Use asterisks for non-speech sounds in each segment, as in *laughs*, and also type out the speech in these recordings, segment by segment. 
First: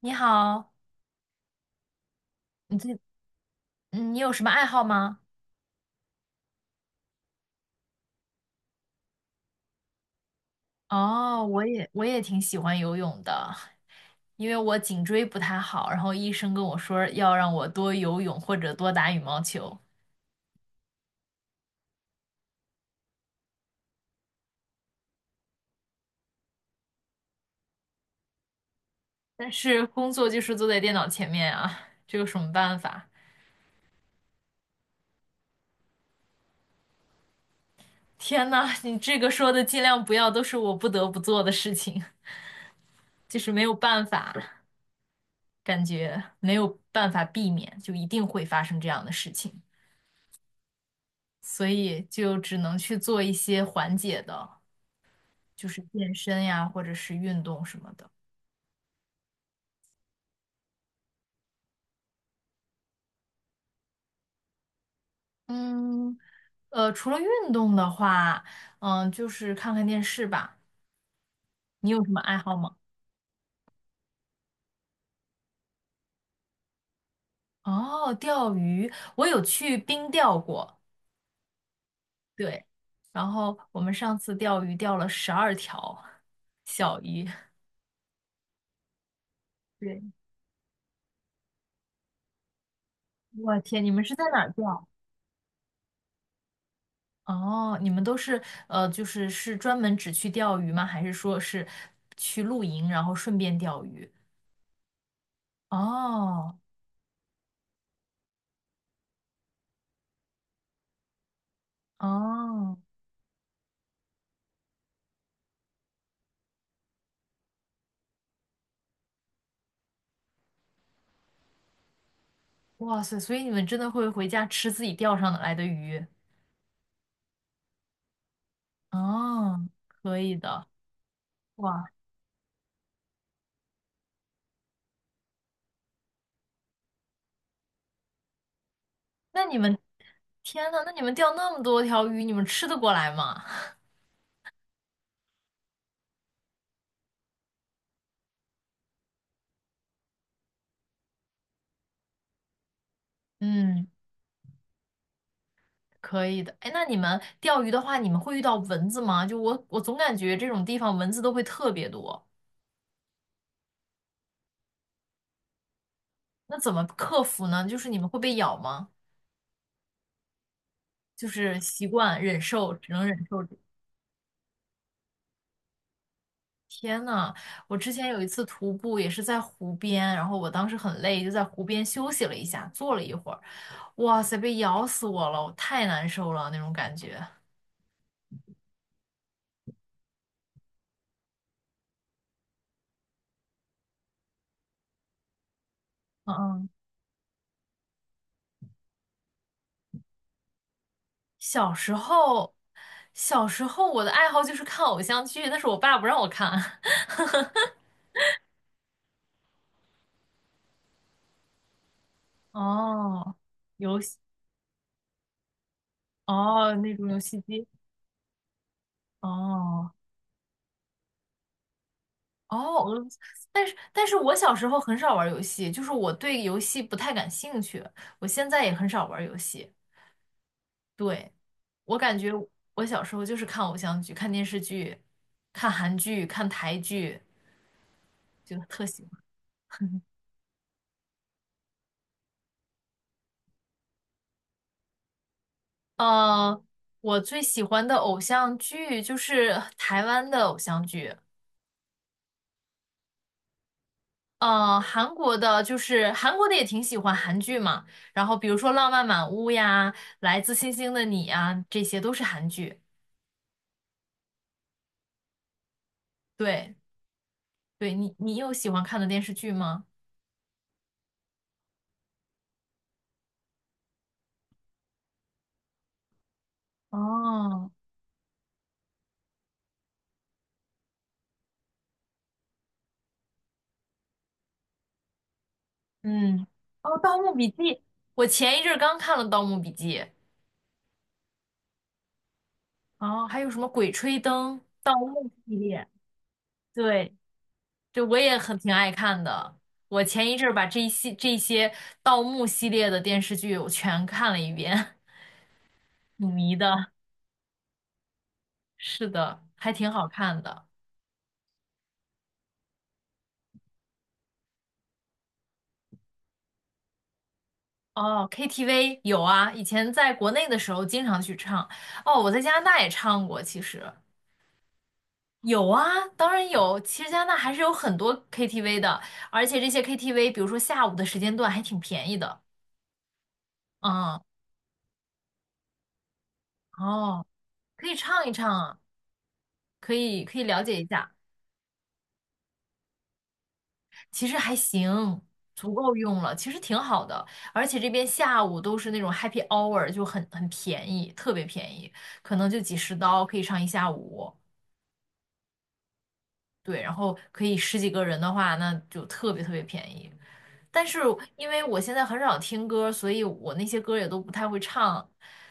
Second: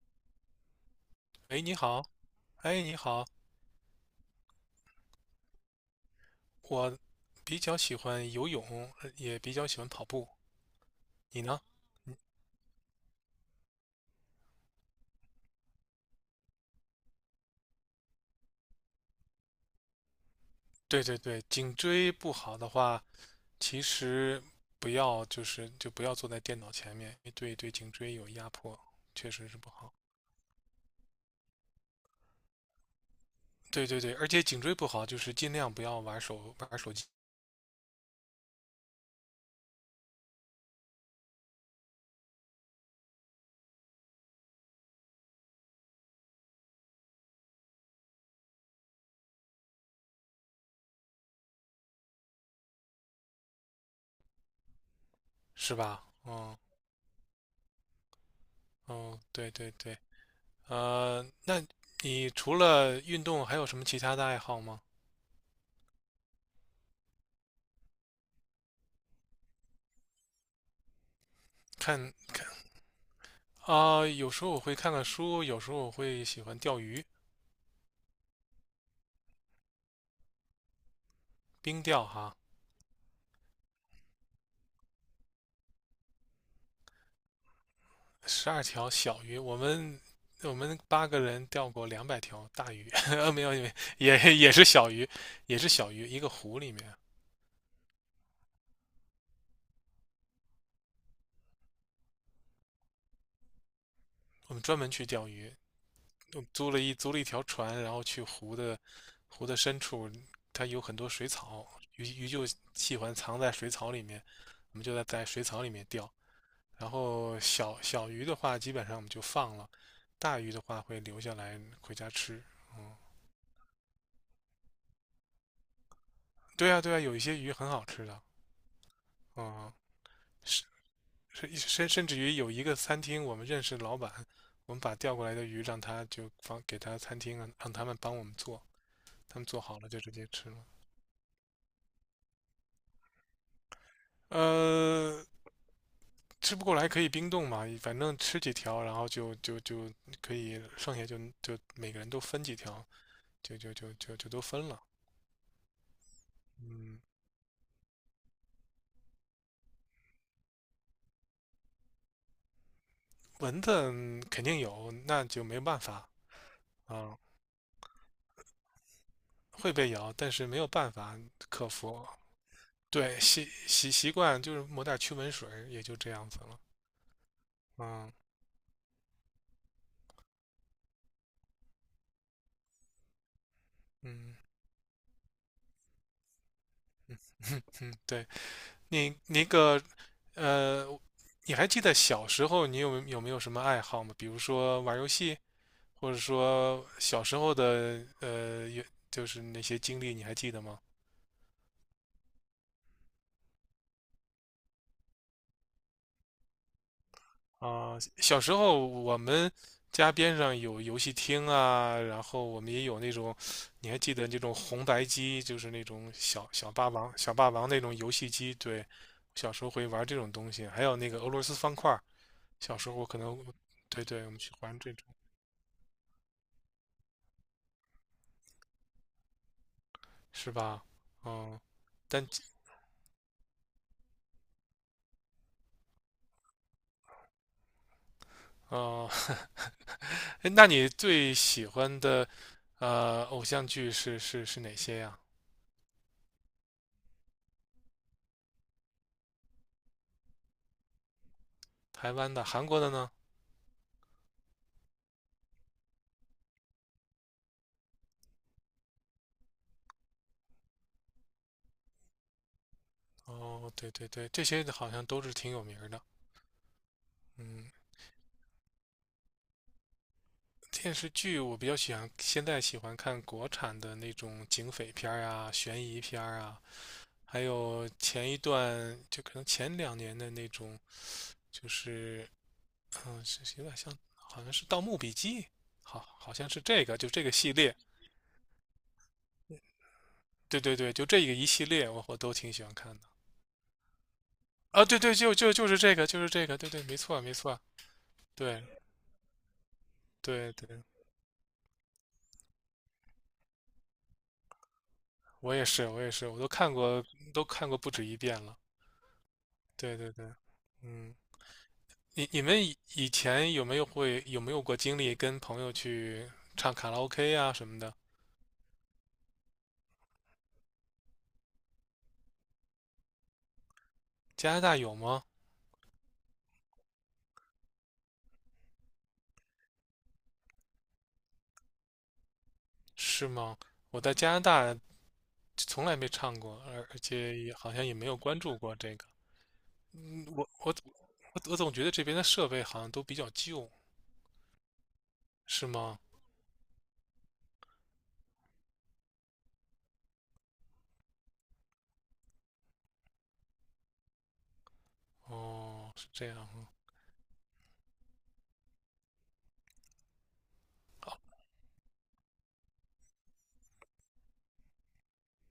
你好，哎，你好。你哎，最，你好。你有什么爱好吗？我比较喜欢游泳，也比较喜欢跑步。你哦，呢？我也挺喜欢游泳的，因为我颈椎不太好，然后医生跟我说要让我多游泳或者多打羽毛球，对对对，颈椎不好的话，其实不要就是就不要坐在电脑前面，对对，颈椎有压迫，确实但是不是好。工作就是坐在电脑前面啊，这有什么办法？对对对，而且颈椎不好，就是尽量不要玩手机，天呐，你这个说的尽量不要，都是我不得不做的事情，就是没有办法，感觉没有办法避免，就一定会发生这样的事情，所以就只能去做一些缓解的。就是是吧？健身嗯呀，或者是运动什么的。嗯，对对对。那你除了运动还有什么其他的爱好吗？嗯，除了运动的话，就是看看电视吧。你有什看么爱看好吗？啊，有时候我会看看书，有时候我会喜欢钓鱼。哦，钓鱼，我有去冰钓过。冰钓哈。对。然后我们上次钓鱼钓了12条小鱼。十二条小鱼，我们对，八个人钓过两百条大鱼，*laughs* 没有，我没有，天，你们是在也哪也儿是钓？小鱼，也是小鱼，一个湖里面。哦，你们都是就是是专门只去钓鱼吗？还是说是去露营，然后顺便钓鱼？我们专门去钓鱼，我们哦租了一条船，然后去湖的深处，它有很多水草，鱼就哦，喜欢藏在水草里面，我们就在水草里面钓。然后小鱼的话，基本上我们就放了，大鱼的话会留下来回家吃。嗯，哇塞，所以你们真的会回家吃自己钓上来的鱼？对啊，对啊，有一些鱼很好吃的。哦，嗯，可以甚的。甚哇，甚甚至于有一个餐厅，我们认识老板，我们把调过来的鱼让他就放给他餐厅，让他们帮我们做，他那们你做们，好了就直接吃了。天呐，那你们钓那么多条鱼，你们吃得过来吗？呃，吃不过来可以冰冻嘛，反正吃几条，然后就可以剩下，就每个人都分几条，*laughs* 就就嗯，就就就都分了。可以的。哎，那你嗯。们钓鱼的话，你们会遇到蚊子吗？就我总感觉这种地方蚊子都会特别多。蚊子，肯定有，那就没办法那怎么啊。克服呢？就是你们会被咬吗？会被咬，但是没有办法就是克习服。惯忍受，只能忍对，习受。习习惯就是抹点驱蚊水，也就这样子了。天呐，我之前嗯有一次徒步也是在湖边，然后我当时很累，就在湖边休息了一下，坐了一会儿，哇塞，嗯被咬死我了，我太难受了那种感觉。嗯嗯，对。你那个呃，你还记得小时候你有没有什么爱好吗？比如说玩游戏，或者嗯嗯，说小时候的就是那些经历，你还记得吗？小时候，小时候我的爱好就是看偶像剧，但是我爸不让我看。*laughs* 啊，小时候我们家边上有游戏厅啊，然后我们也有那哦，种。你还游记戏，得那种红白机，就是那种小小哦，霸那种王、游小戏霸机，王那种游戏机。对，小时候会哦玩这种东西，还有那个俄罗斯方块儿。小时哦，候我可能，但是对但是对，我我们去小时玩候这很种。少玩游戏，就是我对游戏不太感兴趣，我现在也很少玩游戏。是吧？对，嗯。我感但觉我小时候就是看偶像剧、看电视剧、看韩剧、看台剧，就特喜哦。欢。*laughs* *laughs* 哎，那你最喜欢的偶像剧是哪些呀？呃，我最喜欢的偶像剧就是台湾的偶像剧，台湾的、韩国的呢？韩国的就是韩国的也挺喜欢韩剧嘛。然后比如说《浪漫满屋》呀，《来自星星的你》啊，这些都是韩剧。哦，对对对，这些好像都是挺有名儿的。对，嗯。对你有喜欢看的电视剧吗？电视剧我比较喜欢，现在喜欢看国产的那种警匪片儿啊、悬疑片儿啊。还哦。有前一段就可能前两年的那种，就是是有点像，好像是《盗墓笔记》，好，好嗯，像是这哦，个，就《盗这个墓笔系记》，列。我前一阵儿刚看了《盗墓笔记》，对对对，就这个一系列，我都挺喜欢看的。哦，还有什么《鬼吹灯》啊，《盗对对，墓》就就系就是列，这个，就是这个，对对，没对，错没错。对，我也很对挺爱看的。我前一阵儿对把对，这些盗墓系列的电视剧我全看了一遍，我也是我也 *laughs* 挺是，我都迷看的。过，都看过不止一遍了。是的，还挺对好对对。看的。嗯。你们以前有没有过经历跟朋友去唱卡拉 OK 啊什么的？哦，KTV 有啊，以前在国内的时候经常去唱。哦，我在加拿大也唱过，其实。加拿大有吗？有啊，当然有。其实加拿大还是有很多 KTV 的，而且这些 KTV,比如说下午的时间段还挺便宜的。是吗？我在嗯，加拿大从来没唱过，而而哦，且也好可像以也没有唱一关唱注过啊，这个。可以嗯，可以我了我解一下，我我总觉得这边的设备好像都比较旧。其实还行，是足够吗？用了，其实挺好的。而且这边下午都是那种 happy hour,就很便宜，特别便宜，可能就几十刀可以唱一下午。哦，是这样啊。对，然后可以十几个人的话，那就特别特别便宜。但是因为我现在很少听歌，所以我那些歌也都不太会唱，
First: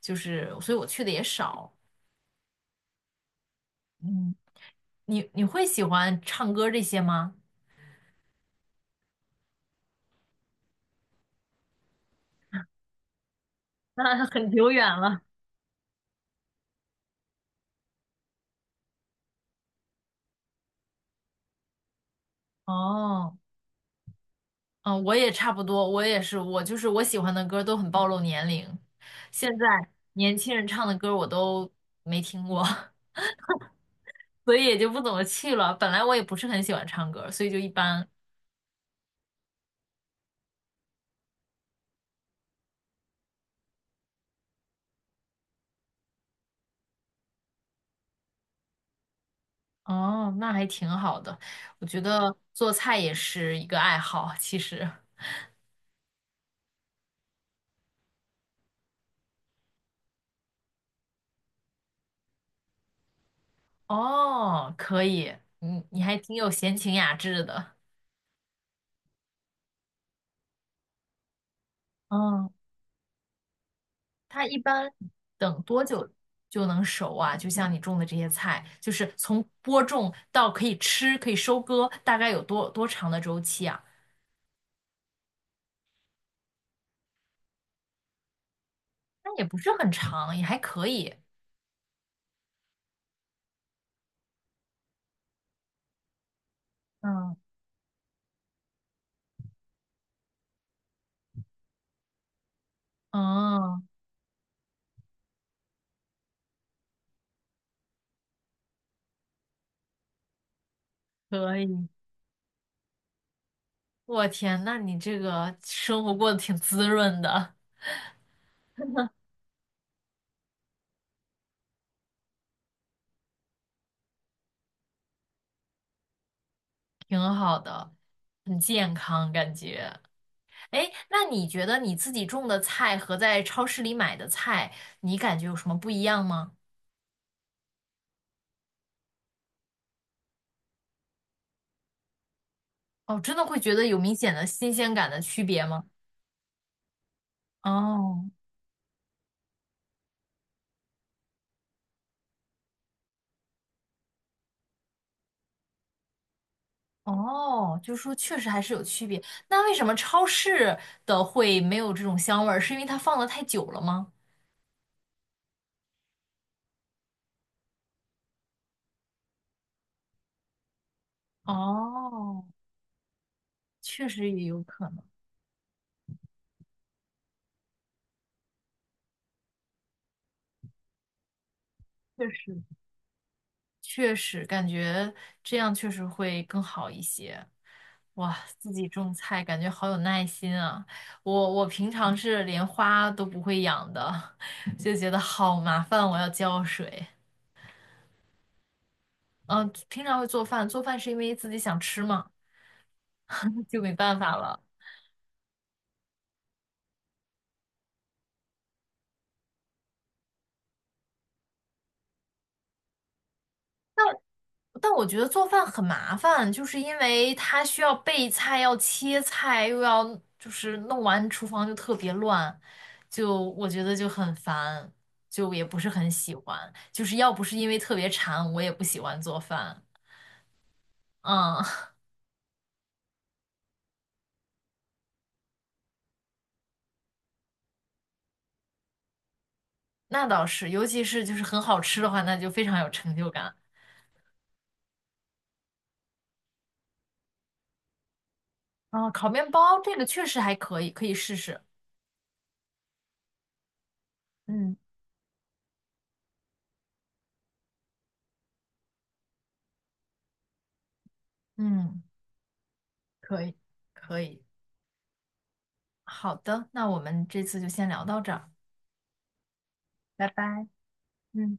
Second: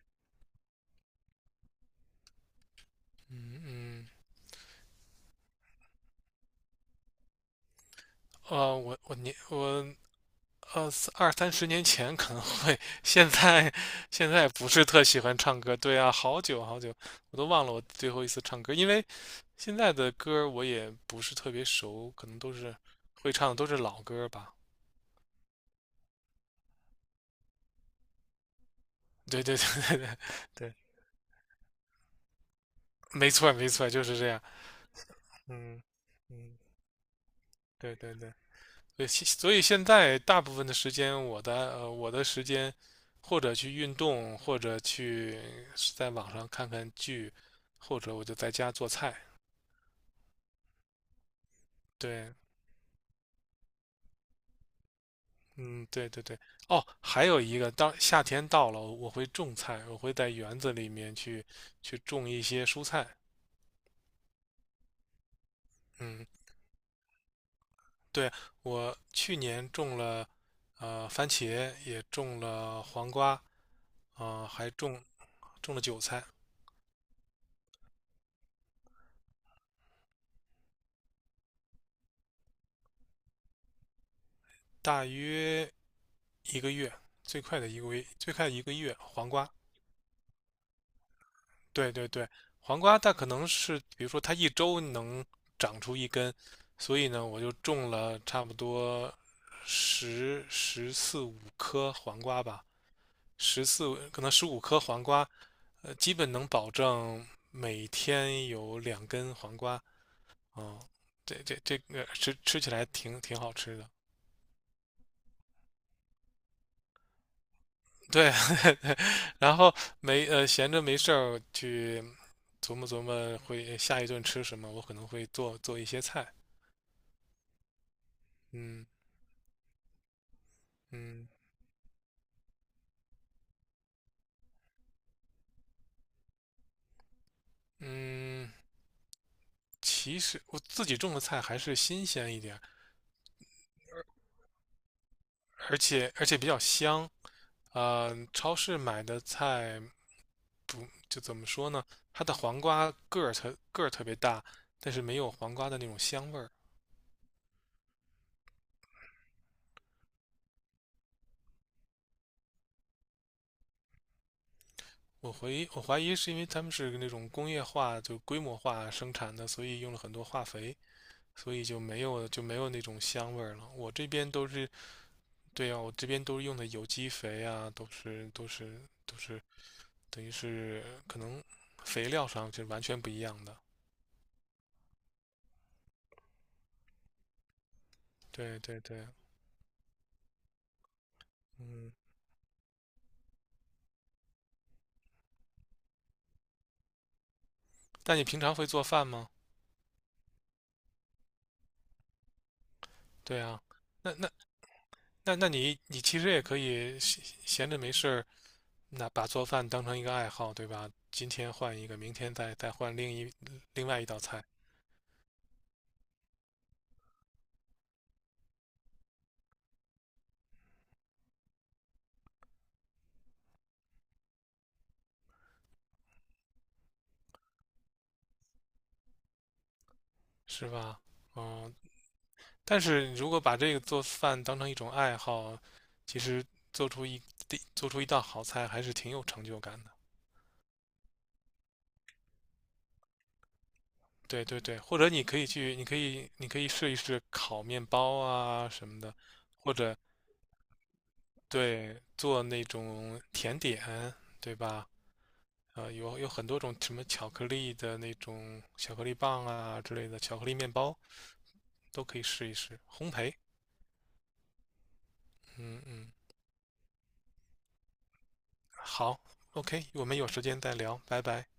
就是所以我去的也少。嗯嗯。嗯，你会喜欢唱歌这些吗？呃，我我年我呃，二三十年前可能会。现在 *laughs* 那现在很不久是远特喜了。欢唱歌。对啊，好久好久，我都忘了我最后一次唱歌。因为现在的歌我也不是特别熟，可能都是会哦，唱的都是老歌吧。嗯，我也差不多，我也是，我就是我喜欢的歌都很暴露年龄，对现对在对对对年轻人对，唱的歌我都没听过，没错没错，就是这样。*laughs* 所以也就不怎么去了。嗯本来我也不是嗯，很喜欢唱歌，所以就一对般。对对。所以现在大部分的时间，我的时间，或者去运动，或者在网上看看剧，或者我就在家做菜。哦，那还挺好的。我觉对。得做菜也是一个爱好，其实。嗯，对对对。哦，还有一个，当夏天到了，我会种菜，我会在园子里面去种一些蔬菜。哦，可以，你还嗯，挺有闲情雅致的。对，我去年种了番茄，也种嗯，了黄瓜，它呃，一还般种等种了多韭久菜。就能熟啊？就像你种的这些菜，就是从播种到可以吃、可以收割，大概有多长的周期啊？大约一个月，最快的一个月，最快一个月黄那也瓜。不是很长，也还可以。对对对，黄瓜它可能是，比如说它一周能长出一根，所以呢，嗯，我就种了差不多十四五颗黄瓜吧，十哦，四可能十五颗黄瓜，基本能保证每天有两根黄瓜。嗯，这可这这以。个吃起来挺好吃的。我天，那你这个生活过得挺滋润的。对。*laughs* 然后没呃闲着没事儿去琢磨琢磨会下一顿吃什么，我可能会做一些菜。挺好的，很嗯健康感觉。哎，那嗯你觉得你自己种的菜和在超市里买的菜，你感觉有什么不一样吗？嗯。其实我自己种的菜还是新鲜一点，哦，真的会觉得有明显的新鲜感的区别而吗？且而且比较香。哦超市买的菜就怎么说呢？它的黄瓜个儿特别大，但是没有黄瓜的那种香味儿。哦，就是说确实还是有区别。那为什么超市的会没有这种香味儿？是因为它放的太久了吗？我怀疑是因为他们是那种工业化就规模化生产的，所以用了很多化肥，所以就没有就哦，没有那种香味儿了。我这确边实也都有是。可能，对呀，我这边都是用的有机肥啊，都是等于是可能肥料确上实。是完全不一样的。确实感觉这样确实会更好一些。哇，对自对己对。种菜感觉好有耐心啊！我平嗯。常是连花都不会养的，*laughs* 就觉得好麻烦，我要浇水。那你平常会做饭吗？嗯，平常会做饭，做饭是因为自己想吃嘛，对啊。*laughs* 就没那办那法了。那你其实也可以闲着没事儿，那把做饭当成一个爱好，对吧？今天换一个，明天再换另外一道菜。但我觉得做饭很麻烦，就是因为它需要备菜，要切菜，又要就是弄完厨房就特别乱，就我觉得就很烦，就也不是很喜欢。就是要不是因为特别馋，我也不喜欢做饭。是吧？嗯，嗯。*laughs* 但是如果把这个做饭当成一种爱好，其实做出一做出一道好菜还是挺有成就感的。那倒是，尤其是就是很好吃的话，那就非常有成就感。对对对，或者你可以去，你可以你可以试一试烤面包啊什么啊，的，烤面或包者，这个确实还可以，可以试试。对，做那种甜点，对嗯吧？有很多种什么巧克力的那种巧克力棒啊之类的，巧克力面包嗯，都可以试一试。烘焙。可以可以。嗯嗯。好的，那我们这次就先聊到这儿，好，OK，我们有拜时间拜。再聊，拜拜。嗯。